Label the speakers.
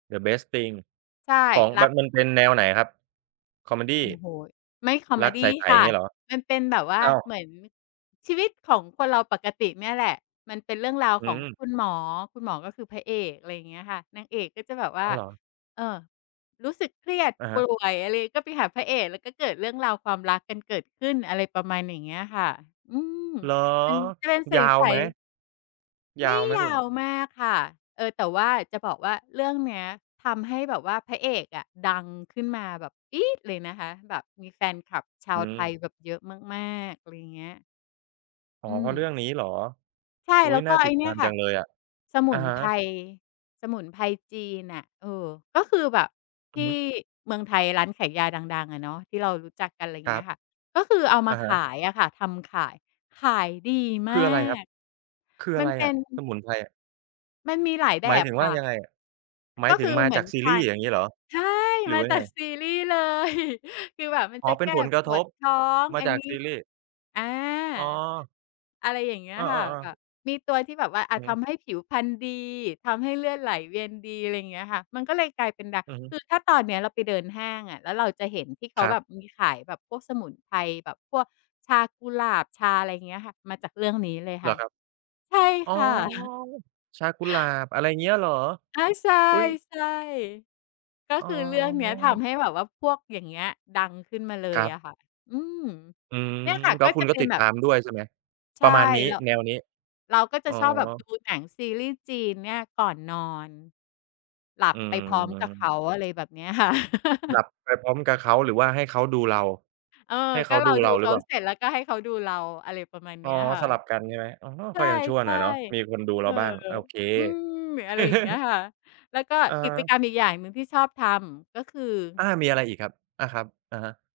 Speaker 1: The Best Thing
Speaker 2: ใช่
Speaker 1: ของ
Speaker 2: รั
Speaker 1: มั
Speaker 2: ก
Speaker 1: น มันเป็นแนวไหนครับ คอเมดี
Speaker 2: โอ้โฮ ไม่ คอเ
Speaker 1: ร
Speaker 2: ม
Speaker 1: ัก
Speaker 2: ดี
Speaker 1: ใส
Speaker 2: ค
Speaker 1: ๆ อย
Speaker 2: ่
Speaker 1: ่า
Speaker 2: ะ
Speaker 1: งเงี้ยเหรอ?
Speaker 2: มันเป็นแบบว่า
Speaker 1: อ้าว
Speaker 2: เหมือนชีวิตของคนเราปกติเนี่ยแหละ มันเป็นเรื่องราว
Speaker 1: อื
Speaker 2: ของ
Speaker 1: ม
Speaker 2: คุณหมอ คุณหมอก็คือพระเอก อะไรอย่างเงี้ยค่ะ นางเอกก็จะแบบว่
Speaker 1: อ้
Speaker 2: า
Speaker 1: าว เหรอ?
Speaker 2: เอ่อ รู้สึกเครียด
Speaker 1: อะ
Speaker 2: ป
Speaker 1: ฮ
Speaker 2: ่
Speaker 1: ะ
Speaker 2: วยอะไรก็ไปหาพระเอก แล้วก็เกิดเรื่องราวความรักกันเกิดขึ้น อะไรประมาณอย่างเงี้ยค่ะ อืม
Speaker 1: เหรอ
Speaker 2: มันจะเป็นใ
Speaker 1: ยาว
Speaker 2: ส
Speaker 1: ไหม?
Speaker 2: ๆ
Speaker 1: ย
Speaker 2: ไม
Speaker 1: า
Speaker 2: ่
Speaker 1: วไหม
Speaker 2: ย
Speaker 1: คุ
Speaker 2: า
Speaker 1: ณ?
Speaker 2: วมากค่ะ เออ แต่ว่าจะบอกว่าเรื่องเนี้ยทำให้แบบว่าพระเอกอะดังขึ้นมาแบบปี๊ดเลยนะคะ แบบมีแฟนคลับช
Speaker 1: อ
Speaker 2: า
Speaker 1: ื
Speaker 2: วไทย
Speaker 1: ม
Speaker 2: แบบเยอะมาก ๆ อะไรอย่างเงี้ย
Speaker 1: อ๋อ
Speaker 2: อื
Speaker 1: เพราะเร
Speaker 2: ม
Speaker 1: ื่องนี้เหรอ?
Speaker 2: ใช่
Speaker 1: อุ๊
Speaker 2: แล้
Speaker 1: ย
Speaker 2: วก
Speaker 1: น่
Speaker 2: ็
Speaker 1: า
Speaker 2: ไ
Speaker 1: ต
Speaker 2: อ้
Speaker 1: ิด
Speaker 2: เ
Speaker 1: ต
Speaker 2: นี่
Speaker 1: า
Speaker 2: ย
Speaker 1: ม
Speaker 2: ค
Speaker 1: จ
Speaker 2: ่
Speaker 1: ั
Speaker 2: ะ
Speaker 1: งเลยอะ
Speaker 2: สม
Speaker 1: อ
Speaker 2: ุ
Speaker 1: ะ
Speaker 2: น
Speaker 1: ฮะ
Speaker 2: ไพร สมุนไพรจีนน่ะ เออ ก็คือแบบ
Speaker 1: อ
Speaker 2: ท
Speaker 1: ื
Speaker 2: ี
Speaker 1: อ
Speaker 2: ่
Speaker 1: ฮึ
Speaker 2: เมืองไทยร้านขายยาดัง ๆ อะเนาะ ที่เรารู้จักกัน อะไรอย่า
Speaker 1: ค
Speaker 2: งเ
Speaker 1: ร
Speaker 2: งี
Speaker 1: ั
Speaker 2: ้
Speaker 1: บ
Speaker 2: ยค่ะ ก็คือเอาม
Speaker 1: อ
Speaker 2: า
Speaker 1: ะ
Speaker 2: ข
Speaker 1: ฮะ
Speaker 2: ายอะค่ะ ทำขาย ขายดี
Speaker 1: ค
Speaker 2: มา
Speaker 1: ืออะไรครับ?
Speaker 2: ก
Speaker 1: คือ
Speaker 2: ม
Speaker 1: อะ
Speaker 2: ัน
Speaker 1: ไร
Speaker 2: เป็
Speaker 1: อะ?
Speaker 2: น
Speaker 1: สมุนไพรอะ
Speaker 2: มันมีหลายแบ
Speaker 1: หมาย
Speaker 2: บ
Speaker 1: ถึงว
Speaker 2: ค
Speaker 1: ่
Speaker 2: ่
Speaker 1: า
Speaker 2: ะ
Speaker 1: ยังไง หมา
Speaker 2: ก
Speaker 1: ย
Speaker 2: ็
Speaker 1: ถึ
Speaker 2: ค
Speaker 1: ง
Speaker 2: ือ
Speaker 1: มา
Speaker 2: เหมื
Speaker 1: จา
Speaker 2: อน
Speaker 1: กซี
Speaker 2: ท
Speaker 1: รี
Speaker 2: า
Speaker 1: ย์
Speaker 2: น
Speaker 1: อย่างงี้เหรอ
Speaker 2: ใช่
Speaker 1: หรื
Speaker 2: ม
Speaker 1: อ
Speaker 2: า
Speaker 1: ว่าย
Speaker 2: จ
Speaker 1: ั
Speaker 2: า
Speaker 1: งไง?
Speaker 2: กซีรีย์เลย คือแบบมัน
Speaker 1: อ๋อ
Speaker 2: จะ
Speaker 1: เป
Speaker 2: แ
Speaker 1: ็
Speaker 2: ก
Speaker 1: น
Speaker 2: ้
Speaker 1: ผลกร
Speaker 2: ป
Speaker 1: ะท
Speaker 2: วด
Speaker 1: บ
Speaker 2: ท้อง
Speaker 1: มา
Speaker 2: อั
Speaker 1: จ
Speaker 2: น
Speaker 1: าก
Speaker 2: นี
Speaker 1: ซ
Speaker 2: ้
Speaker 1: ีรีส์
Speaker 2: อา
Speaker 1: อ๋อ
Speaker 2: อะไรอย่างเงี้
Speaker 1: เ
Speaker 2: ย
Speaker 1: อ
Speaker 2: ค่ะ
Speaker 1: อ
Speaker 2: แบ
Speaker 1: ๆ ๆ
Speaker 2: บมีตัวที่แบบว่า อ
Speaker 1: อ
Speaker 2: า
Speaker 1: ือฮ
Speaker 2: ท
Speaker 1: ึ
Speaker 2: ำให้ผิวพรรณดี ทำให้เลือดไหลเวียนดี อะไรอย่างเงี้ยค่ะ มันก็เลยกลายเป็นดัง
Speaker 1: อือฮึ
Speaker 2: คือถ้าตอนเนี้ยเราไปเดินห้างอะ แล้วเราจะเห็นที่เข
Speaker 1: ค
Speaker 2: า
Speaker 1: รั
Speaker 2: แ
Speaker 1: บ
Speaker 2: บบมีขายแบบพวกสมุนไพรแบบพวกชากุหลาบ ชาอะไรอย่างเงี้ย ค่ะ มาจากเรื่องนี้เลย
Speaker 1: เห
Speaker 2: ค
Speaker 1: ร
Speaker 2: ่
Speaker 1: อ
Speaker 2: ะ
Speaker 1: ครับ
Speaker 2: ใช่
Speaker 1: อ๋อ
Speaker 2: ค่ะ
Speaker 1: ชากุหลาบ อะไรอย่างเงี้ยเหรอ?
Speaker 2: อา ใช่
Speaker 1: อุ๊ย
Speaker 2: ๆ ก็
Speaker 1: อ๋
Speaker 2: คือเรื่องเนี้ยท
Speaker 1: อ
Speaker 2: ำให้แบบว่าพวกอย่างเงี้ยดังขึ้นมาเล
Speaker 1: ค
Speaker 2: ย
Speaker 1: รับ
Speaker 2: อะค่ะ อืม
Speaker 1: อืม
Speaker 2: เนี่ยค่ะ
Speaker 1: แล้
Speaker 2: ก็
Speaker 1: วค
Speaker 2: จ
Speaker 1: ุ
Speaker 2: ะ
Speaker 1: ณก
Speaker 2: เ
Speaker 1: ็
Speaker 2: ป็
Speaker 1: ต
Speaker 2: น
Speaker 1: ิด
Speaker 2: แบ
Speaker 1: ต
Speaker 2: บ
Speaker 1: ามด้วยใช่ไหม?
Speaker 2: ใช
Speaker 1: ปร
Speaker 2: ่
Speaker 1: ะมาณนี้
Speaker 2: เรา
Speaker 1: แนวนี้
Speaker 2: เราก็จะ
Speaker 1: อ๋อ
Speaker 2: ชอบแบบดูหนังซีรีส์จีนเนี่ยก่อนนอน หลับ
Speaker 1: อื
Speaker 2: ไปพร้อมกับเข
Speaker 1: ม
Speaker 2: า อะไรแบบเนี้ยค่ะ
Speaker 1: หลับไปพร้อมกับเขา หรือว่าให้เขาดูเรา
Speaker 2: เออ
Speaker 1: ให้เ
Speaker 2: ก
Speaker 1: ข
Speaker 2: ็
Speaker 1: า
Speaker 2: เร
Speaker 1: ด
Speaker 2: า
Speaker 1: ู
Speaker 2: ด
Speaker 1: เ
Speaker 2: ู
Speaker 1: ราห
Speaker 2: เ
Speaker 1: ร
Speaker 2: ข
Speaker 1: ือ
Speaker 2: า
Speaker 1: เปล่า?
Speaker 2: เสร็จ แล้วก็ให้เขาดูเรา อะไรประมาณเ
Speaker 1: อ
Speaker 2: น
Speaker 1: ๋
Speaker 2: ี
Speaker 1: อ
Speaker 2: ้ยค่ะ
Speaker 1: สลับกันใช่ไหม? อ๋อ
Speaker 2: ใ
Speaker 1: ค่อยยังชั่ว
Speaker 2: ช
Speaker 1: หน่
Speaker 2: ่
Speaker 1: อยเนาะ มีคนดู
Speaker 2: ๆ เอ
Speaker 1: เรา
Speaker 2: อ
Speaker 1: บ้าง โอเค
Speaker 2: อืม อะไรอย่างเงี้ย ค่ะ แล้วก็
Speaker 1: อะ
Speaker 2: ก
Speaker 1: ฮ
Speaker 2: ิจก
Speaker 1: ะ
Speaker 2: รรมอีกอย่างหนึ่งที่ชอบทำ ก็คือ
Speaker 1: อา มีอะไรอีกครับ? อา ครับ อะฮะ